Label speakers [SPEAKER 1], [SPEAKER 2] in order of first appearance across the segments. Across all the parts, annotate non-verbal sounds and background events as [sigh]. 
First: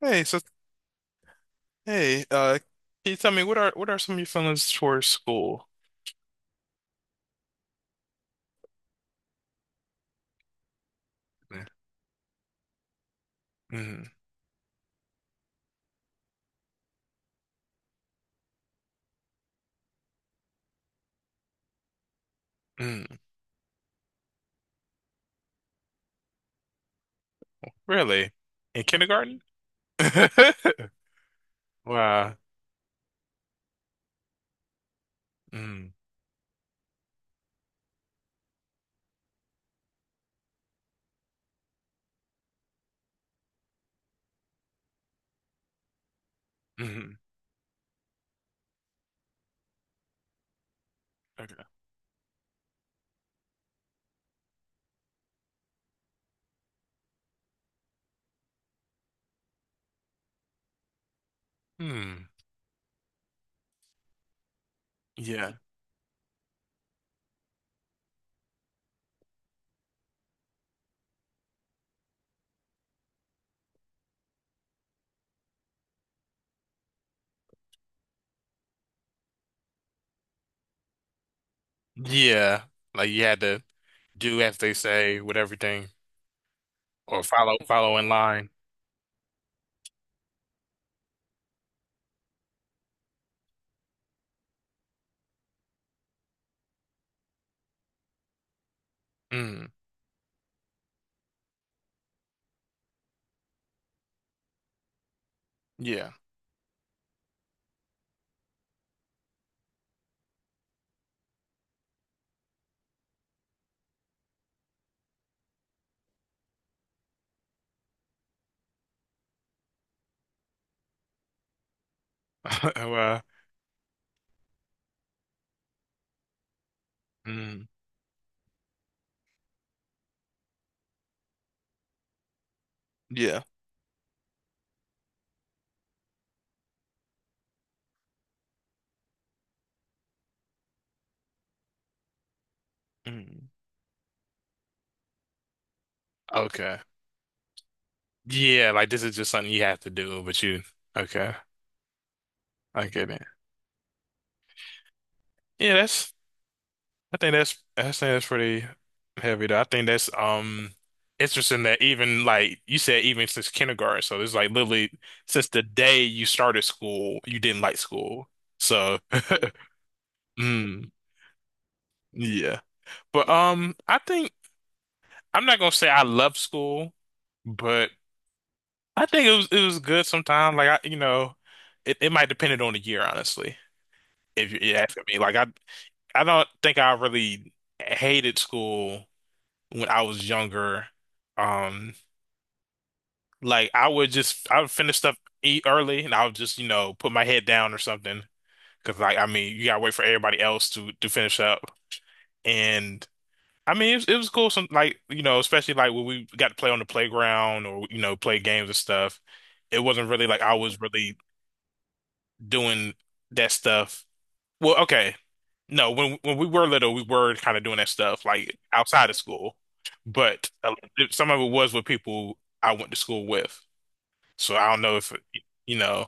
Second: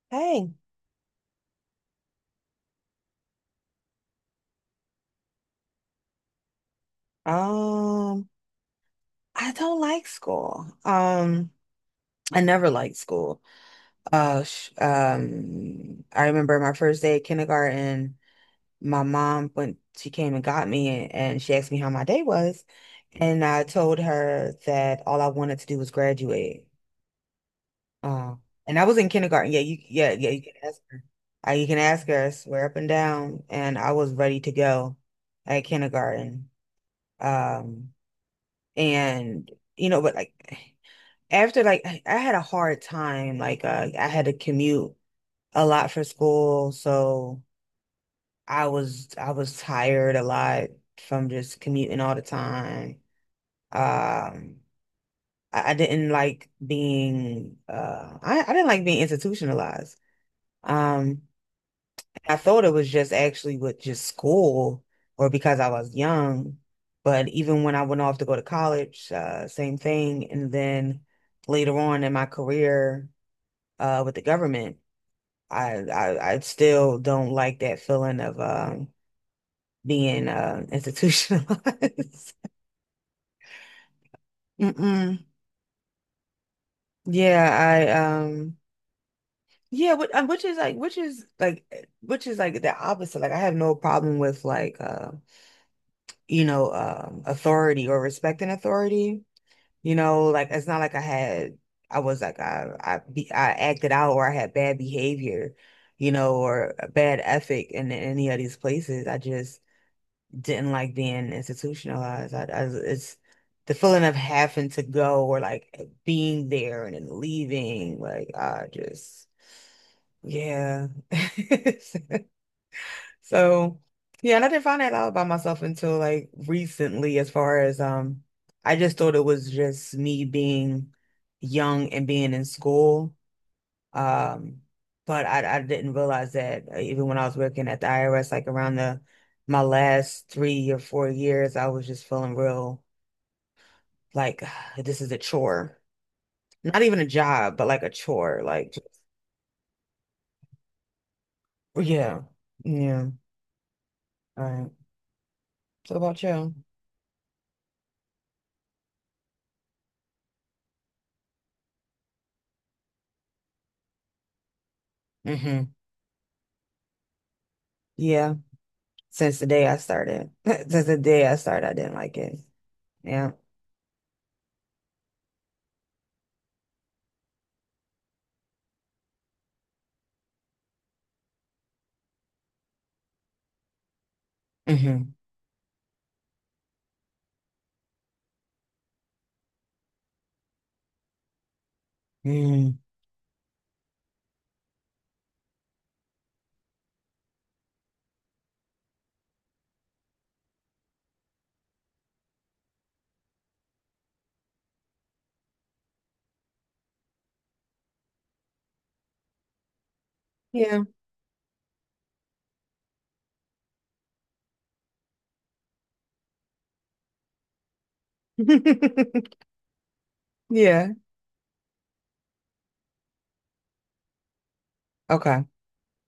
[SPEAKER 1] Hey, so
[SPEAKER 2] Hey,
[SPEAKER 1] hey, can you tell me what are some of your feelings towards school?
[SPEAKER 2] um, I don't like school. I never liked school.
[SPEAKER 1] Mm,
[SPEAKER 2] Sh I remember my first day at kindergarten. My mom went, she came and got me, and she asked me how my day was,
[SPEAKER 1] mm,
[SPEAKER 2] and I told her that all I wanted to do was graduate.
[SPEAKER 1] really?
[SPEAKER 2] Uh, and
[SPEAKER 1] In
[SPEAKER 2] I was in
[SPEAKER 1] kindergarten?
[SPEAKER 2] kindergarten. Yeah, yeah. You can ask
[SPEAKER 1] [laughs]
[SPEAKER 2] her. You can ask her. I
[SPEAKER 1] Wow.
[SPEAKER 2] swear up and down, and I was ready to go at
[SPEAKER 1] Mm,
[SPEAKER 2] kindergarten. Um. And you know but like After I had a hard time like I had to commute a lot for school,
[SPEAKER 1] mm,
[SPEAKER 2] so I was tired a lot from just
[SPEAKER 1] okay.
[SPEAKER 2] commuting all the time. um I didn't like being I didn't like being institutionalized. um
[SPEAKER 1] Mm,
[SPEAKER 2] I thought it was just actually with just school or
[SPEAKER 1] yeah.
[SPEAKER 2] because I was young. But even when I went off to go to college, same thing. And then later on in my career, with the government, I still don't like that feeling of being institutionalized.
[SPEAKER 1] Yeah. Like you had to do as
[SPEAKER 2] [laughs]
[SPEAKER 1] they say
[SPEAKER 2] Mm-mm.
[SPEAKER 1] with everything or
[SPEAKER 2] Yeah,
[SPEAKER 1] follow
[SPEAKER 2] I
[SPEAKER 1] follow in line.
[SPEAKER 2] yeah, which is like the opposite. Like I have no problem with authority or respecting authority.
[SPEAKER 1] Mm,
[SPEAKER 2] You know, like it's not like I had, I was like I, be, I acted out or I had bad behavior,
[SPEAKER 1] yeah.
[SPEAKER 2] you know, or a bad ethic in any of these places. I just didn't like being institutionalized. It's the feeling of having to go or like being there and then leaving. Like I just, yeah. [laughs]
[SPEAKER 1] [laughs] Well,
[SPEAKER 2] So yeah, and I didn't find that out about myself until like recently, as far
[SPEAKER 1] mm,
[SPEAKER 2] as I just thought it was just me being young and being in school.
[SPEAKER 1] yeah.
[SPEAKER 2] Um, but I didn't realize that even when I was working at the IRS, like around the my last 3 or 4 years, I was just feeling real
[SPEAKER 1] Mm,
[SPEAKER 2] like [sighs] this is a chore.
[SPEAKER 1] okay.
[SPEAKER 2] Not even a job, but like a chore.
[SPEAKER 1] Yeah,
[SPEAKER 2] Like
[SPEAKER 1] like this is just something you have to do, but you okay.
[SPEAKER 2] yeah.
[SPEAKER 1] I get
[SPEAKER 2] Yeah.
[SPEAKER 1] it.
[SPEAKER 2] All right.
[SPEAKER 1] Yeah,
[SPEAKER 2] So
[SPEAKER 1] that's
[SPEAKER 2] about you?
[SPEAKER 1] I think that's I think that's pretty heavy though. I think that's interesting that even like you said, even since kindergarten, so it's like literally since the
[SPEAKER 2] Mm-hmm.
[SPEAKER 1] day you started school, you didn't like school.
[SPEAKER 2] Yeah.
[SPEAKER 1] So
[SPEAKER 2] Since the day I started.
[SPEAKER 1] [laughs]
[SPEAKER 2] [laughs] Since
[SPEAKER 1] mm,
[SPEAKER 2] the day I started, I didn't like it.
[SPEAKER 1] yeah. But
[SPEAKER 2] Yeah.
[SPEAKER 1] I think I'm not gonna say I love school, but I think it was good sometimes. Like I, it might depend on the year, honestly, if you're asking
[SPEAKER 2] hmm
[SPEAKER 1] me. Like I don't think I really hated school when I was younger. Um,
[SPEAKER 2] hmm
[SPEAKER 1] like I would finish stuff, eat early, and I would just put my head down or something. Because like I mean, you gotta wait for everybody else to finish up. And I mean, it was cool. Some like especially like when we got to play on the playground or play games and stuff. It wasn't really like I was
[SPEAKER 2] Yeah.
[SPEAKER 1] really doing that stuff. Well, okay. No, when we were little, we were kind of doing that stuff like outside of
[SPEAKER 2] [laughs]
[SPEAKER 1] school, but
[SPEAKER 2] Yeah.
[SPEAKER 1] some of it was with people I went to school with. So I don't know if
[SPEAKER 2] Okay.
[SPEAKER 1] you know,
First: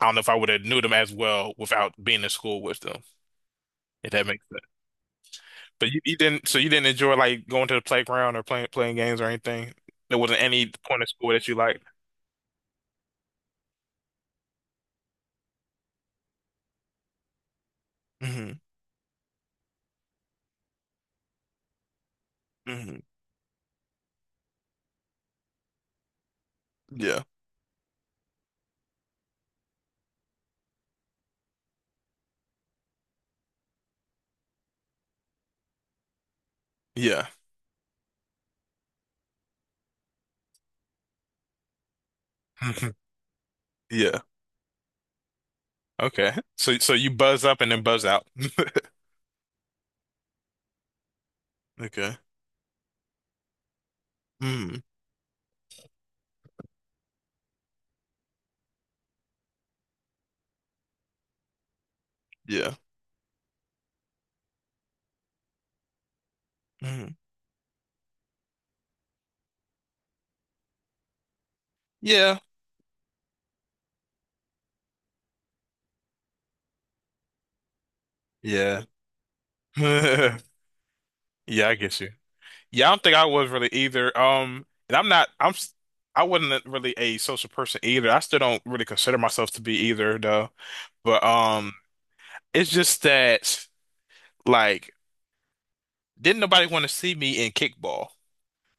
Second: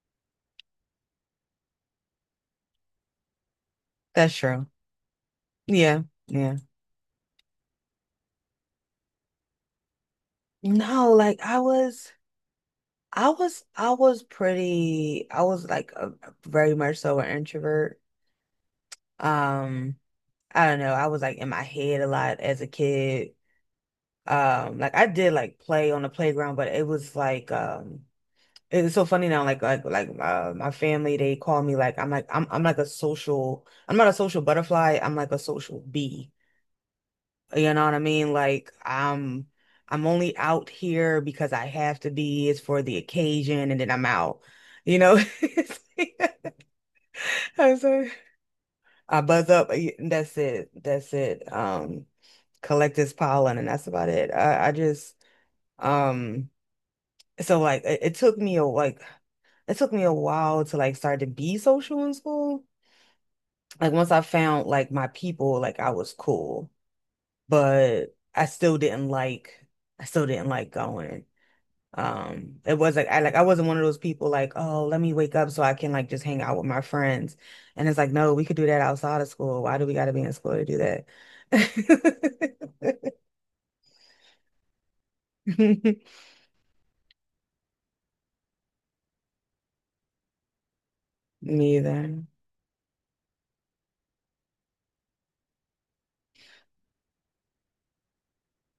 [SPEAKER 1] I don't know if I would have knew them as well without being in school with them, if that
[SPEAKER 2] That's
[SPEAKER 1] makes sense.
[SPEAKER 2] true.
[SPEAKER 1] But
[SPEAKER 2] Yeah.
[SPEAKER 1] you didn't,
[SPEAKER 2] Yeah.
[SPEAKER 1] so you didn't enjoy like going to the playground or playing games or anything. There wasn't any point of
[SPEAKER 2] No,
[SPEAKER 1] school
[SPEAKER 2] like
[SPEAKER 1] that you
[SPEAKER 2] I
[SPEAKER 1] liked.
[SPEAKER 2] was I was I was pretty, I was like a, very much so an introvert.
[SPEAKER 1] Hmm.
[SPEAKER 2] Um, I don't know. I was like in my head a lot as a
[SPEAKER 1] Hmm.
[SPEAKER 2] kid. Like I did like play on the playground, but
[SPEAKER 1] Yeah.
[SPEAKER 2] it's so funny now, like my family, they call me I'm not a social butterfly, I'm like a social bee.
[SPEAKER 1] Yeah.
[SPEAKER 2] You know what I mean? I'm only out here because I have to be, it's for
[SPEAKER 1] [laughs]
[SPEAKER 2] the occasion, and then I'm
[SPEAKER 1] Yeah.
[SPEAKER 2] out. You know?
[SPEAKER 1] Okay. So so you buzz
[SPEAKER 2] [laughs]
[SPEAKER 1] up and
[SPEAKER 2] I'm
[SPEAKER 1] then buzz
[SPEAKER 2] sorry.
[SPEAKER 1] out. [laughs]
[SPEAKER 2] I buzz up, y- That's it. That's it.
[SPEAKER 1] Okay.
[SPEAKER 2] Collect this pollen and that's about it. I
[SPEAKER 1] Mm.
[SPEAKER 2] just um so it took me a like it took me a while to like start to be social in school.
[SPEAKER 1] Yeah.
[SPEAKER 2] Like once I found like my people, like I was cool,
[SPEAKER 1] Mhm.
[SPEAKER 2] but I still didn't like going.
[SPEAKER 1] Yeah,
[SPEAKER 2] It was like I wasn't one of those people like, oh, let me wake up so I can like just hang out with my friends. And it's like, no, we could do that
[SPEAKER 1] yeah,
[SPEAKER 2] outside of school.
[SPEAKER 1] [laughs]
[SPEAKER 2] Why do we gotta be in
[SPEAKER 1] yeah.
[SPEAKER 2] school to do that?
[SPEAKER 1] I get you. Yeah, I don't think I was really either. And I'm not.
[SPEAKER 2] [laughs]
[SPEAKER 1] I wasn't really a social person either. I still don't really consider myself to be either, though. But
[SPEAKER 2] Me either.
[SPEAKER 1] it's just that like, didn't nobody want to see me in kickball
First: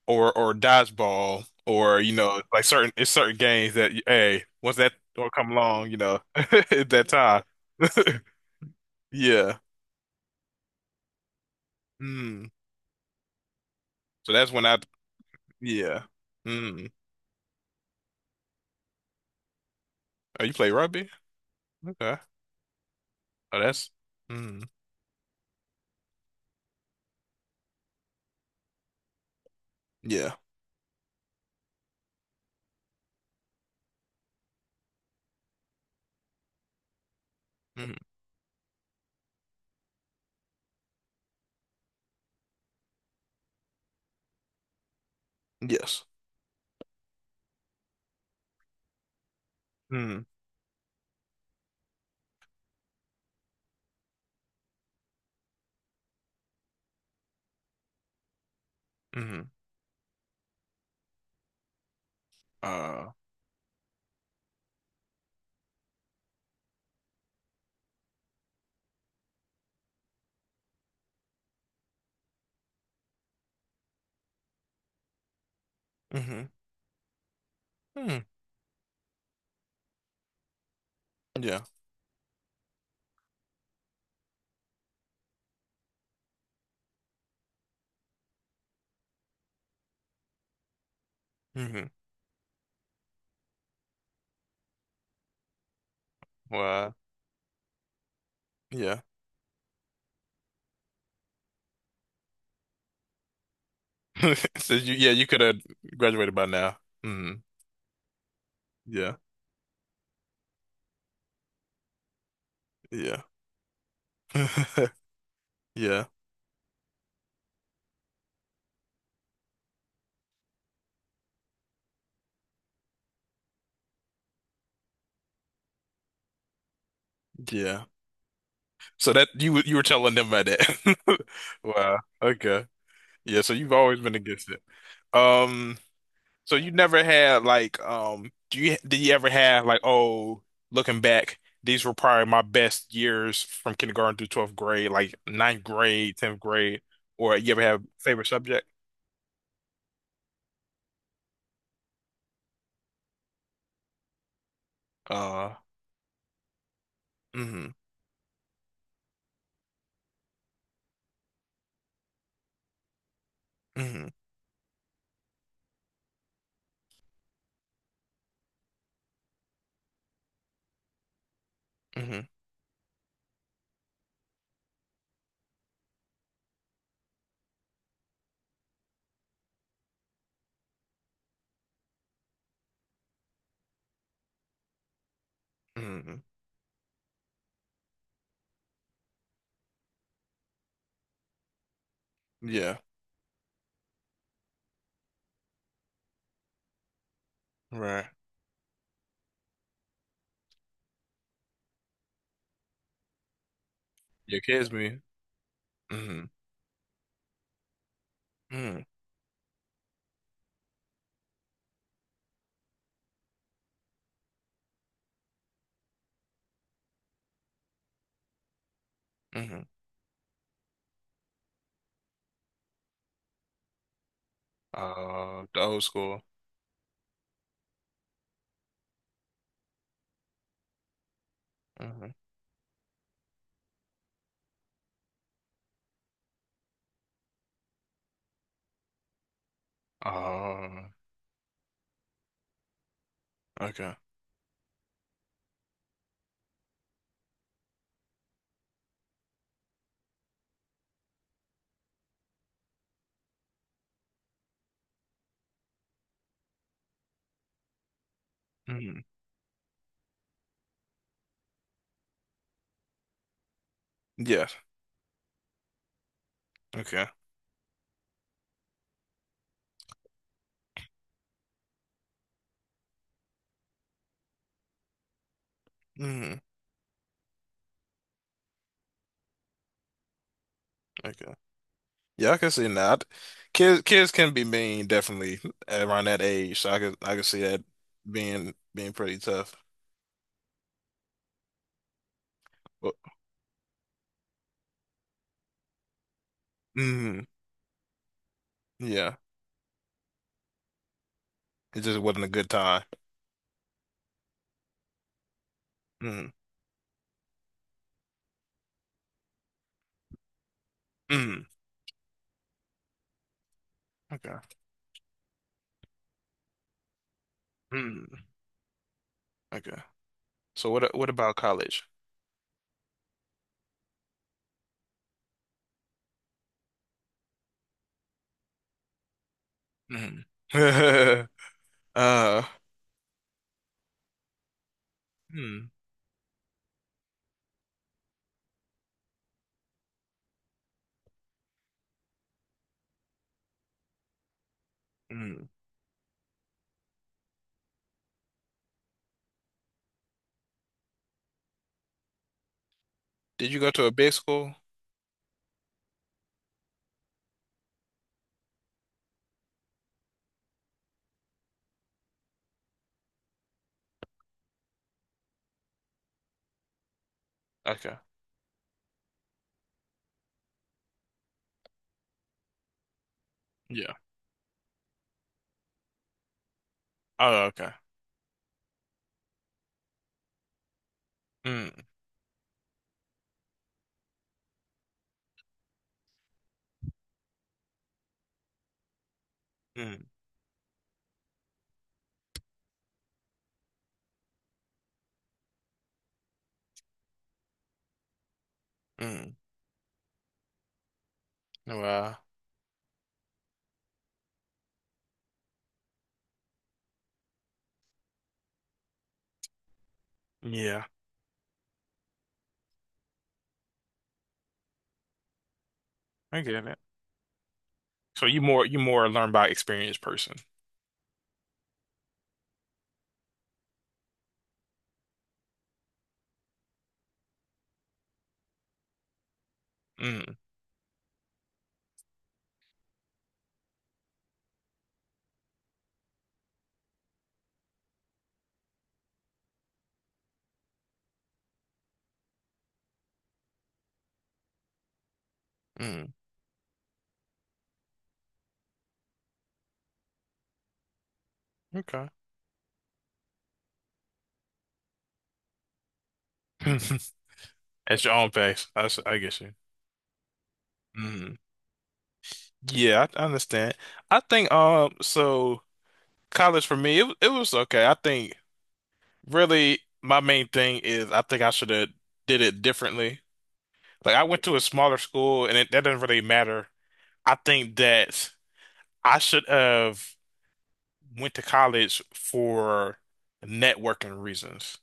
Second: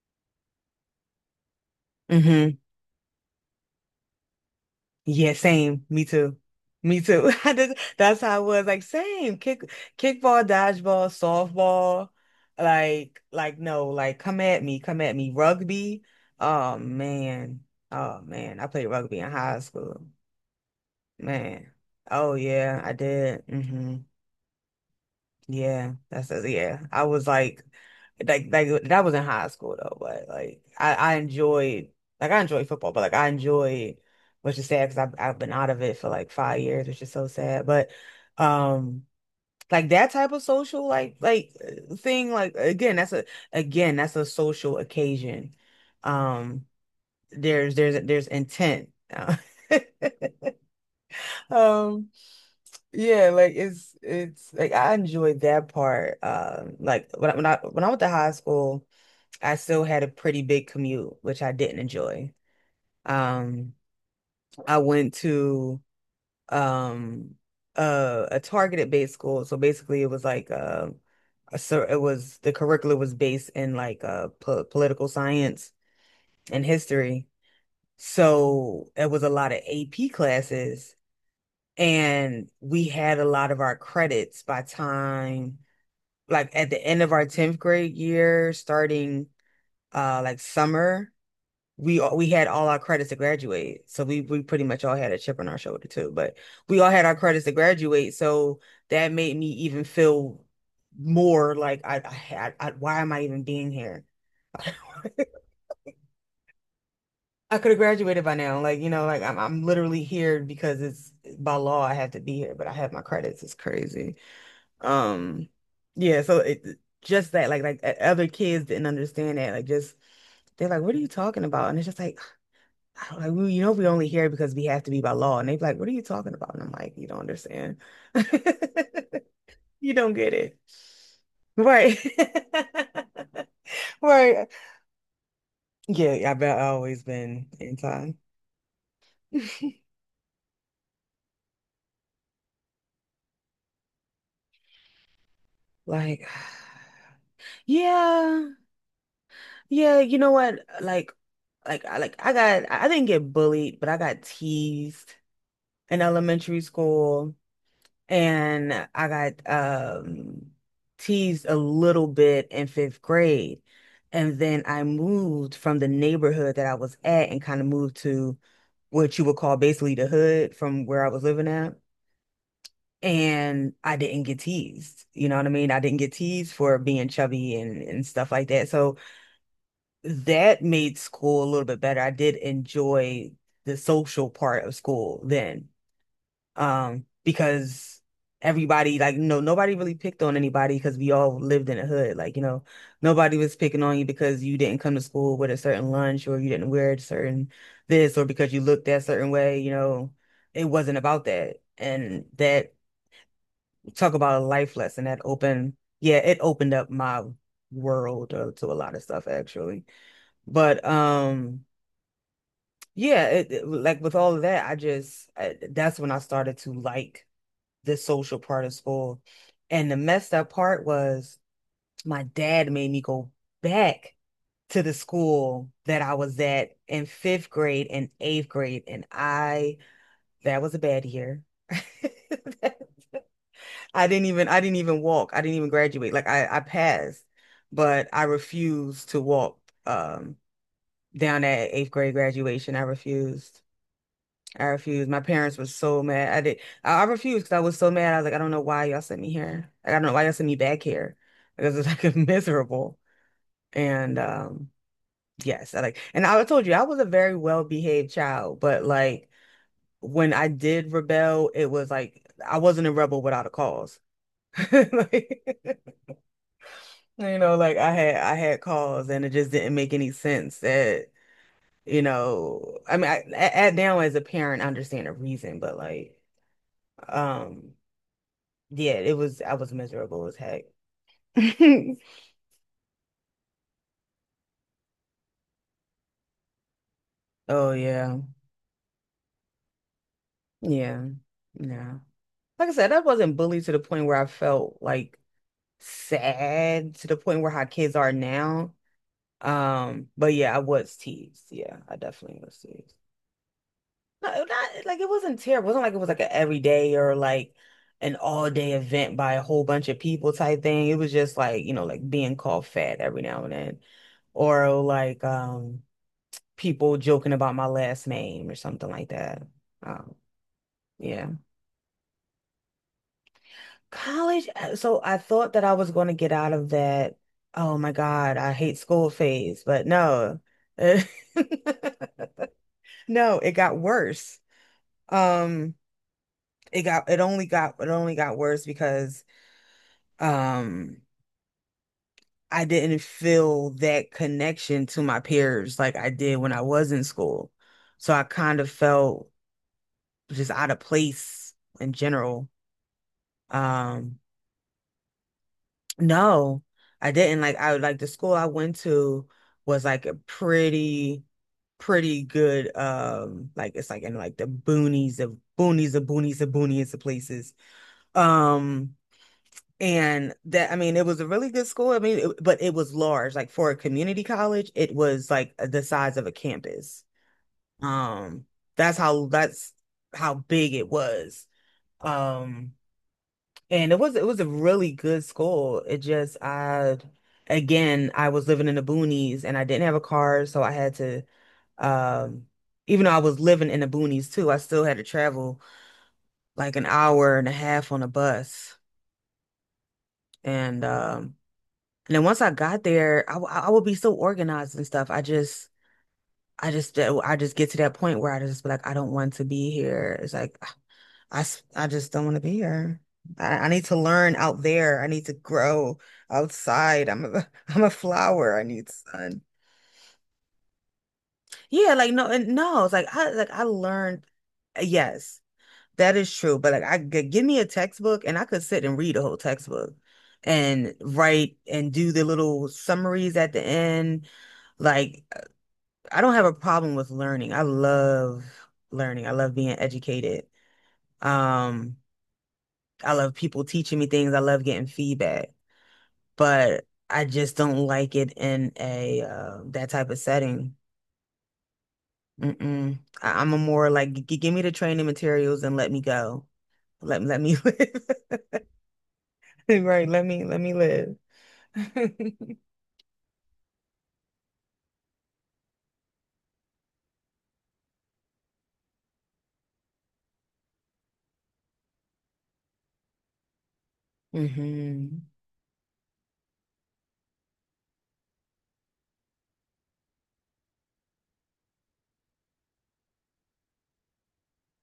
[SPEAKER 1] or dodgeball or you know
[SPEAKER 2] hmm
[SPEAKER 1] like certain it's certain games that hey once that don't
[SPEAKER 2] Yeah,
[SPEAKER 1] come
[SPEAKER 2] same.
[SPEAKER 1] along you
[SPEAKER 2] Me
[SPEAKER 1] know [laughs]
[SPEAKER 2] too.
[SPEAKER 1] at
[SPEAKER 2] Me
[SPEAKER 1] that
[SPEAKER 2] too.
[SPEAKER 1] time.
[SPEAKER 2] [laughs] I just- That's
[SPEAKER 1] [laughs]
[SPEAKER 2] how it was. Like same.
[SPEAKER 1] Yeah.
[SPEAKER 2] Kickball, dodgeball, softball.
[SPEAKER 1] Mm.
[SPEAKER 2] No, like
[SPEAKER 1] So that's when I.
[SPEAKER 2] come at me.
[SPEAKER 1] Yeah.
[SPEAKER 2] Rugby. Oh
[SPEAKER 1] Mm.
[SPEAKER 2] man. Oh man. I played rugby in high school.
[SPEAKER 1] Oh, you play rugby?
[SPEAKER 2] Man.
[SPEAKER 1] Okay.
[SPEAKER 2] Oh yeah, I did.
[SPEAKER 1] Oh, that's.
[SPEAKER 2] Mm-hmm.
[SPEAKER 1] Mm.
[SPEAKER 2] Yeah. I was Like that was in high school though, but
[SPEAKER 1] Yeah.
[SPEAKER 2] I enjoyed, like I enjoyed football, but like I enjoyed, which is sad because I've been out of it for like 5 years, which is so sad. But,
[SPEAKER 1] Mm.
[SPEAKER 2] um, like that type of social thing, like again that's a social occasion.
[SPEAKER 1] Yes.
[SPEAKER 2] Um, there's there's intent. [laughs]
[SPEAKER 1] Mm.
[SPEAKER 2] Um, yeah, like it's like I enjoyed that part. Like when I went to high school,
[SPEAKER 1] Mm.
[SPEAKER 2] I still had a pretty big commute, which I didn't enjoy.
[SPEAKER 1] Uh.
[SPEAKER 2] Um, I went to um a targeted based school, so basically it was like a so it was the curriculum was based in like po political science
[SPEAKER 1] Mm.
[SPEAKER 2] and history,
[SPEAKER 1] Mm.
[SPEAKER 2] so it was a lot of AP classes,
[SPEAKER 1] Yeah.
[SPEAKER 2] and we had a lot of our credits by time. At the end of our 10th grade year, starting summer,
[SPEAKER 1] Mm.
[SPEAKER 2] we had all our credits to graduate. So we pretty much all had a chip on our shoulder too, but
[SPEAKER 1] Well.
[SPEAKER 2] we all had our credits to graduate. So
[SPEAKER 1] Yeah.
[SPEAKER 2] that made me even feel more like I, had, I why am I even being here? [laughs]
[SPEAKER 1] [laughs] So you. Yeah. You could have graduated by now. Mm.
[SPEAKER 2] I could have graduated by now. Like, you know,
[SPEAKER 1] Yeah.
[SPEAKER 2] I'm literally here because it's by law I have to be here, but I have my
[SPEAKER 1] Yeah.
[SPEAKER 2] credits. It's crazy.
[SPEAKER 1] [laughs]
[SPEAKER 2] Um,
[SPEAKER 1] Yeah.
[SPEAKER 2] yeah, so it just that like o- other kids didn't understand that. Like just they're like, "What are you talking about?" And it's just like, [sighs] I don't, like we, you know, we only hear it because we have to be by law. And they're like, "What are you talking about?" And I'm like, "You don't understand.
[SPEAKER 1] Yeah.
[SPEAKER 2] [laughs]
[SPEAKER 1] So that you you were
[SPEAKER 2] You don't
[SPEAKER 1] telling them
[SPEAKER 2] get
[SPEAKER 1] about
[SPEAKER 2] it."
[SPEAKER 1] that. [laughs]
[SPEAKER 2] Right.
[SPEAKER 1] Wow.
[SPEAKER 2] [laughs]
[SPEAKER 1] Okay. Yeah. So you've always been
[SPEAKER 2] Right.
[SPEAKER 1] against it. Um.
[SPEAKER 2] Yeah, I
[SPEAKER 1] So
[SPEAKER 2] bet I've
[SPEAKER 1] you never
[SPEAKER 2] always
[SPEAKER 1] had
[SPEAKER 2] been
[SPEAKER 1] like
[SPEAKER 2] anti.
[SPEAKER 1] do you did you ever have like,
[SPEAKER 2] [laughs]
[SPEAKER 1] oh, looking back these were probably my best years from kindergarten through 12th grade, like ninth grade,
[SPEAKER 2] Like,
[SPEAKER 1] 10th grade, or you ever
[SPEAKER 2] [sighs]
[SPEAKER 1] have favorite
[SPEAKER 2] yeah,
[SPEAKER 1] subject?
[SPEAKER 2] yeah, you know what? Like, I didn't get bullied, but I got teased
[SPEAKER 1] Uh,
[SPEAKER 2] in elementary school,
[SPEAKER 1] mm-hmm,
[SPEAKER 2] and I got teased a little bit in fifth grade.
[SPEAKER 1] mm-hmm,
[SPEAKER 2] And then I moved from the neighborhood that I was at and kind of moved to what you would call basically the hood from where I was living at.
[SPEAKER 1] mm-hmm,
[SPEAKER 2] And I didn't get teased. You know what I mean? I didn't get teased for being chubby and stuff like that. So that made school a little bit better. I did enjoy the social part of school then,
[SPEAKER 1] mm-hmm,
[SPEAKER 2] because everybody like no nobody really picked on anybody because we all lived in a hood. Like, you know,
[SPEAKER 1] yeah,
[SPEAKER 2] nobody was picking on you because you didn't come to school with a certain lunch or you didn't wear a certain
[SPEAKER 1] right,
[SPEAKER 2] this or because you looked that certain way, you know. It wasn't about that. And that, talk
[SPEAKER 1] your
[SPEAKER 2] about a
[SPEAKER 1] kids
[SPEAKER 2] life
[SPEAKER 1] me,
[SPEAKER 2] lesson that opened, yeah,
[SPEAKER 1] mm-hmm,
[SPEAKER 2] it opened up my world to a
[SPEAKER 1] mm-hmm,
[SPEAKER 2] lot of stuff actually. But yeah, like with all of that, that's when I started to like the social part of school.
[SPEAKER 1] mm-hmm,
[SPEAKER 2] And the messed up part was my dad made me go back to the
[SPEAKER 1] uh, the
[SPEAKER 2] school
[SPEAKER 1] old
[SPEAKER 2] that I
[SPEAKER 1] school,
[SPEAKER 2] was at in fifth grade, and eighth grade. That was a bad year.
[SPEAKER 1] mm-hmm,
[SPEAKER 2] [laughs] I didn't even walk. I didn't even graduate. I passed, but I refused to walk, um,
[SPEAKER 1] uh,
[SPEAKER 2] down at eighth grade graduation. I refused.
[SPEAKER 1] okay,
[SPEAKER 2] I refused. My parents were so mad. I did. I refused because I was so mad. I was like, I don't know why y'all sent me here. Like, I don't know why y'all sent me back here. Because it's like [laughs] miserable. And yes, I like. And I told you I was a very well-behaved child, but
[SPEAKER 1] mm-hmm,
[SPEAKER 2] like when I did rebel, it was like I wasn't a rebel without a cause.
[SPEAKER 1] yes,
[SPEAKER 2] [laughs] Like,
[SPEAKER 1] okay,
[SPEAKER 2] you know, like I had cause, and it just didn't make any sense that you know. I mean, at now as a parent, I understand the reason, but like.
[SPEAKER 1] mm-hmm,
[SPEAKER 2] Um, Yeah, I was miserable as heck. [laughs]
[SPEAKER 1] okay. Yeah, I can see that. Kids can be mean definitely around that age. So I could see that
[SPEAKER 2] Oh, yeah.
[SPEAKER 1] being pretty tough.
[SPEAKER 2] Yeah. Yeah. Like I said,
[SPEAKER 1] But
[SPEAKER 2] I wasn't bullied to the point where I felt like sad to the
[SPEAKER 1] mm,
[SPEAKER 2] point where how kids are now.
[SPEAKER 1] yeah,
[SPEAKER 2] But yeah, I was teased. Yeah,
[SPEAKER 1] it
[SPEAKER 2] I
[SPEAKER 1] just wasn't a
[SPEAKER 2] definitely
[SPEAKER 1] good
[SPEAKER 2] was
[SPEAKER 1] time.
[SPEAKER 2] teased. No, not like it wasn't terrible. It wasn't like it was like an
[SPEAKER 1] Mm,
[SPEAKER 2] everyday or like an all day event by a whole bunch of people type thing. It was just
[SPEAKER 1] mm,
[SPEAKER 2] like, you know, like being called fat every now and then.
[SPEAKER 1] okay,
[SPEAKER 2] Or like people joking about my last
[SPEAKER 1] mm,
[SPEAKER 2] name or something like that.
[SPEAKER 1] okay.
[SPEAKER 2] Um,
[SPEAKER 1] So what
[SPEAKER 2] yeah.
[SPEAKER 1] about college?
[SPEAKER 2] College. So I thought that I was going to get out of that. Oh my God, I hate school phase, but no.
[SPEAKER 1] Mm.
[SPEAKER 2] [laughs]
[SPEAKER 1] [laughs] Uh,
[SPEAKER 2] No, it got worse.
[SPEAKER 1] hmm,
[SPEAKER 2] Um, it got it only got it only got worse because um I didn't feel that connection to my
[SPEAKER 1] mm.
[SPEAKER 2] peers like I did when I was in school. So I kind of felt just out of place in general.
[SPEAKER 1] Did you go to a big
[SPEAKER 2] Um,
[SPEAKER 1] school?
[SPEAKER 2] No, I didn't. Like the school I went to was like a pretty good like it's like in like the boonies of places.
[SPEAKER 1] Okay,
[SPEAKER 2] Um and that I mean it was a really good school. I mean it, but it was large. Like for a
[SPEAKER 1] yeah.
[SPEAKER 2] community college, it was like the size of a campus.
[SPEAKER 1] Oh, okay.
[SPEAKER 2] Um that's how big it was.
[SPEAKER 1] Mm,
[SPEAKER 2] Um and it was a really good school. It just I again I was living in the boonies and I didn't have a
[SPEAKER 1] mm,
[SPEAKER 2] car, so I had to um even though I was living in the boonies too, I still had to travel like an hour and a half on a bus.
[SPEAKER 1] mm.
[SPEAKER 2] And and
[SPEAKER 1] Well,
[SPEAKER 2] then once I got there, I would be so organized and stuff. I just get to that point where I just be like I don't want to be here. It's like
[SPEAKER 1] yeah,
[SPEAKER 2] I just don't want to be here. I need to learn out there. I need to grow
[SPEAKER 1] I get it.
[SPEAKER 2] outside. I'm a [laughs] I'm a
[SPEAKER 1] So
[SPEAKER 2] flower. I
[SPEAKER 1] you
[SPEAKER 2] need
[SPEAKER 1] more learn
[SPEAKER 2] sun.
[SPEAKER 1] by experience person.
[SPEAKER 2] Yeah, like no, and no, it's like I learned. Yes, that is true. But like give me a textbook and I could sit and read a whole textbook
[SPEAKER 1] Mm,
[SPEAKER 2] and write and do the little summaries at the end. Like I don't have a problem with learning. I love learning. I love being educated. Um, I love people teaching me things. I love getting feedback,
[SPEAKER 1] mm.
[SPEAKER 2] but I just don't like it in a that type of setting.
[SPEAKER 1] Okay.
[SPEAKER 2] Mm-mm. I'm a more like give me the training materials and let me go.
[SPEAKER 1] [laughs]
[SPEAKER 2] Let me [laughs] live.
[SPEAKER 1] At your own pace. I get you.
[SPEAKER 2] Right, let me live.
[SPEAKER 1] Mhm.
[SPEAKER 2] [laughs]
[SPEAKER 1] Yeah, I understand. I think so college for me it was okay. I think really my main thing is I think I should have did it differently. Like I went to a smaller
[SPEAKER 2] Hmm.
[SPEAKER 1] school and it, that doesn't really matter. I think that I should have went to college for networking reasons.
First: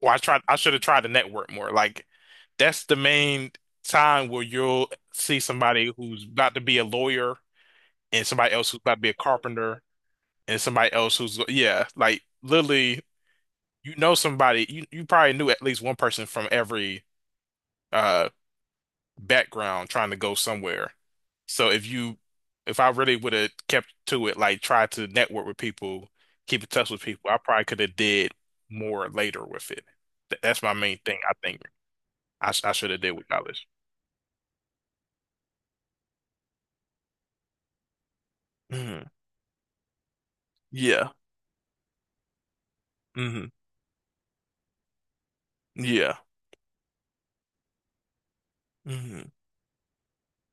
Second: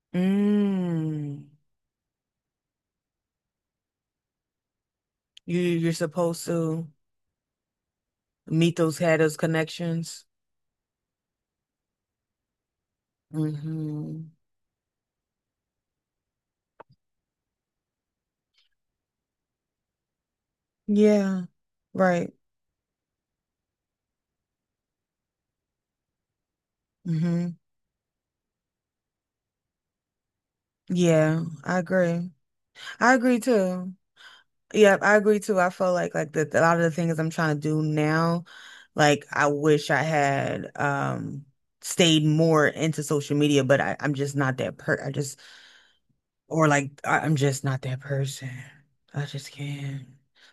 [SPEAKER 1] Or I tried, I should have tried to network
[SPEAKER 2] Mm.
[SPEAKER 1] more. Like that's the main time where you'll see
[SPEAKER 2] You
[SPEAKER 1] somebody
[SPEAKER 2] you're
[SPEAKER 1] who's
[SPEAKER 2] supposed
[SPEAKER 1] about to be a
[SPEAKER 2] to
[SPEAKER 1] lawyer and somebody else
[SPEAKER 2] meet
[SPEAKER 1] who's about
[SPEAKER 2] those
[SPEAKER 1] to be a
[SPEAKER 2] had those
[SPEAKER 1] carpenter
[SPEAKER 2] connections.
[SPEAKER 1] and somebody else who's yeah, like literally you know
[SPEAKER 2] Hmm.
[SPEAKER 1] somebody you you probably knew at least one person from every uh background trying to go somewhere.
[SPEAKER 2] Yeah.
[SPEAKER 1] So if you
[SPEAKER 2] Right.
[SPEAKER 1] if I really would have kept to it, like tried to network with people, keep in touch with people, I
[SPEAKER 2] Hmm.
[SPEAKER 1] probably could have did more later with it. That's my main thing, I
[SPEAKER 2] Yeah,
[SPEAKER 1] think.
[SPEAKER 2] I agree.
[SPEAKER 1] I should have did
[SPEAKER 2] I
[SPEAKER 1] with
[SPEAKER 2] agree
[SPEAKER 1] college.
[SPEAKER 2] too. Yeah, I agree too. I feel like that a lot of the things I'm trying to do now,
[SPEAKER 1] Hmm.
[SPEAKER 2] like I wish I had
[SPEAKER 1] Yeah.
[SPEAKER 2] stayed more into social
[SPEAKER 1] Hmm.
[SPEAKER 2] media, but I, I'm just not that per I just
[SPEAKER 1] Yeah.
[SPEAKER 2] or like I, I'm just not that person. I
[SPEAKER 1] Hmm.
[SPEAKER 2] just can't.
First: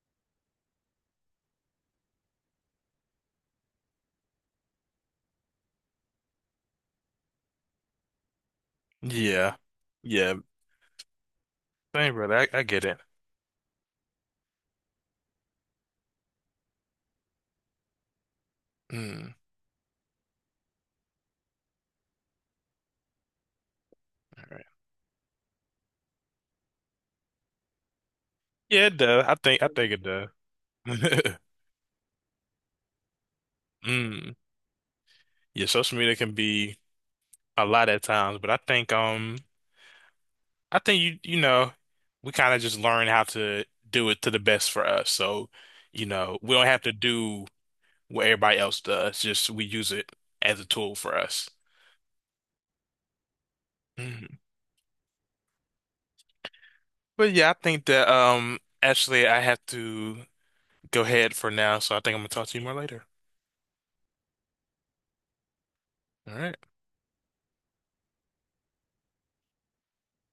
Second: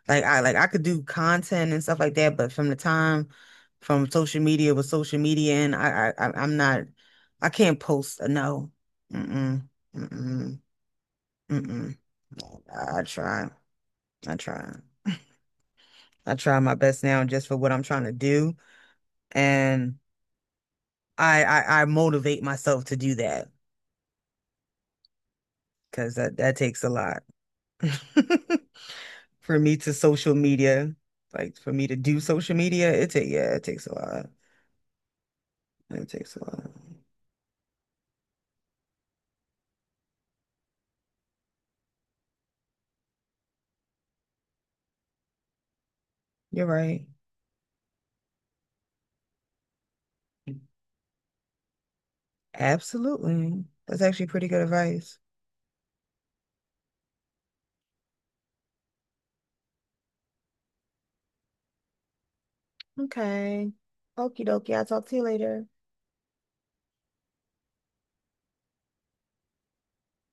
[SPEAKER 2] Like I could do content and stuff like that, but from the time from social media with social media and I'm not I can't post a no.
[SPEAKER 1] Yeah.
[SPEAKER 2] Mm-mm.
[SPEAKER 1] Yeah.
[SPEAKER 2] Mm-mm. Mm-mm.
[SPEAKER 1] Thank brother. I get
[SPEAKER 2] I,
[SPEAKER 1] it.
[SPEAKER 2] I try. I try. I try my best now just for what I'm trying to do.
[SPEAKER 1] Mm.
[SPEAKER 2] And I motivate myself to do that
[SPEAKER 1] All right.
[SPEAKER 2] because that takes a lot. [laughs]
[SPEAKER 1] Yeah, it does.
[SPEAKER 2] For
[SPEAKER 1] I
[SPEAKER 2] me
[SPEAKER 1] think
[SPEAKER 2] to
[SPEAKER 1] it does.
[SPEAKER 2] social media,
[SPEAKER 1] [laughs]
[SPEAKER 2] like for me to do social media, it take yeah, it takes a lot.
[SPEAKER 1] Mm. Yeah, social
[SPEAKER 2] It
[SPEAKER 1] media can
[SPEAKER 2] takes a lot.
[SPEAKER 1] be a lot at times, but I think you you know, we kind of just learn how to do it to the best for us. So, you know, we don't
[SPEAKER 2] You're
[SPEAKER 1] have to
[SPEAKER 2] right.
[SPEAKER 1] do what everybody else does, just we use it as a tool for us.
[SPEAKER 2] Absolutely. That's actually pretty good advice.
[SPEAKER 1] But yeah, I think that actually I have to go ahead for now, so I think I'm gonna talk to you more later.
[SPEAKER 2] Okay. Okie dokie. I'll talk to you later.
[SPEAKER 1] All right.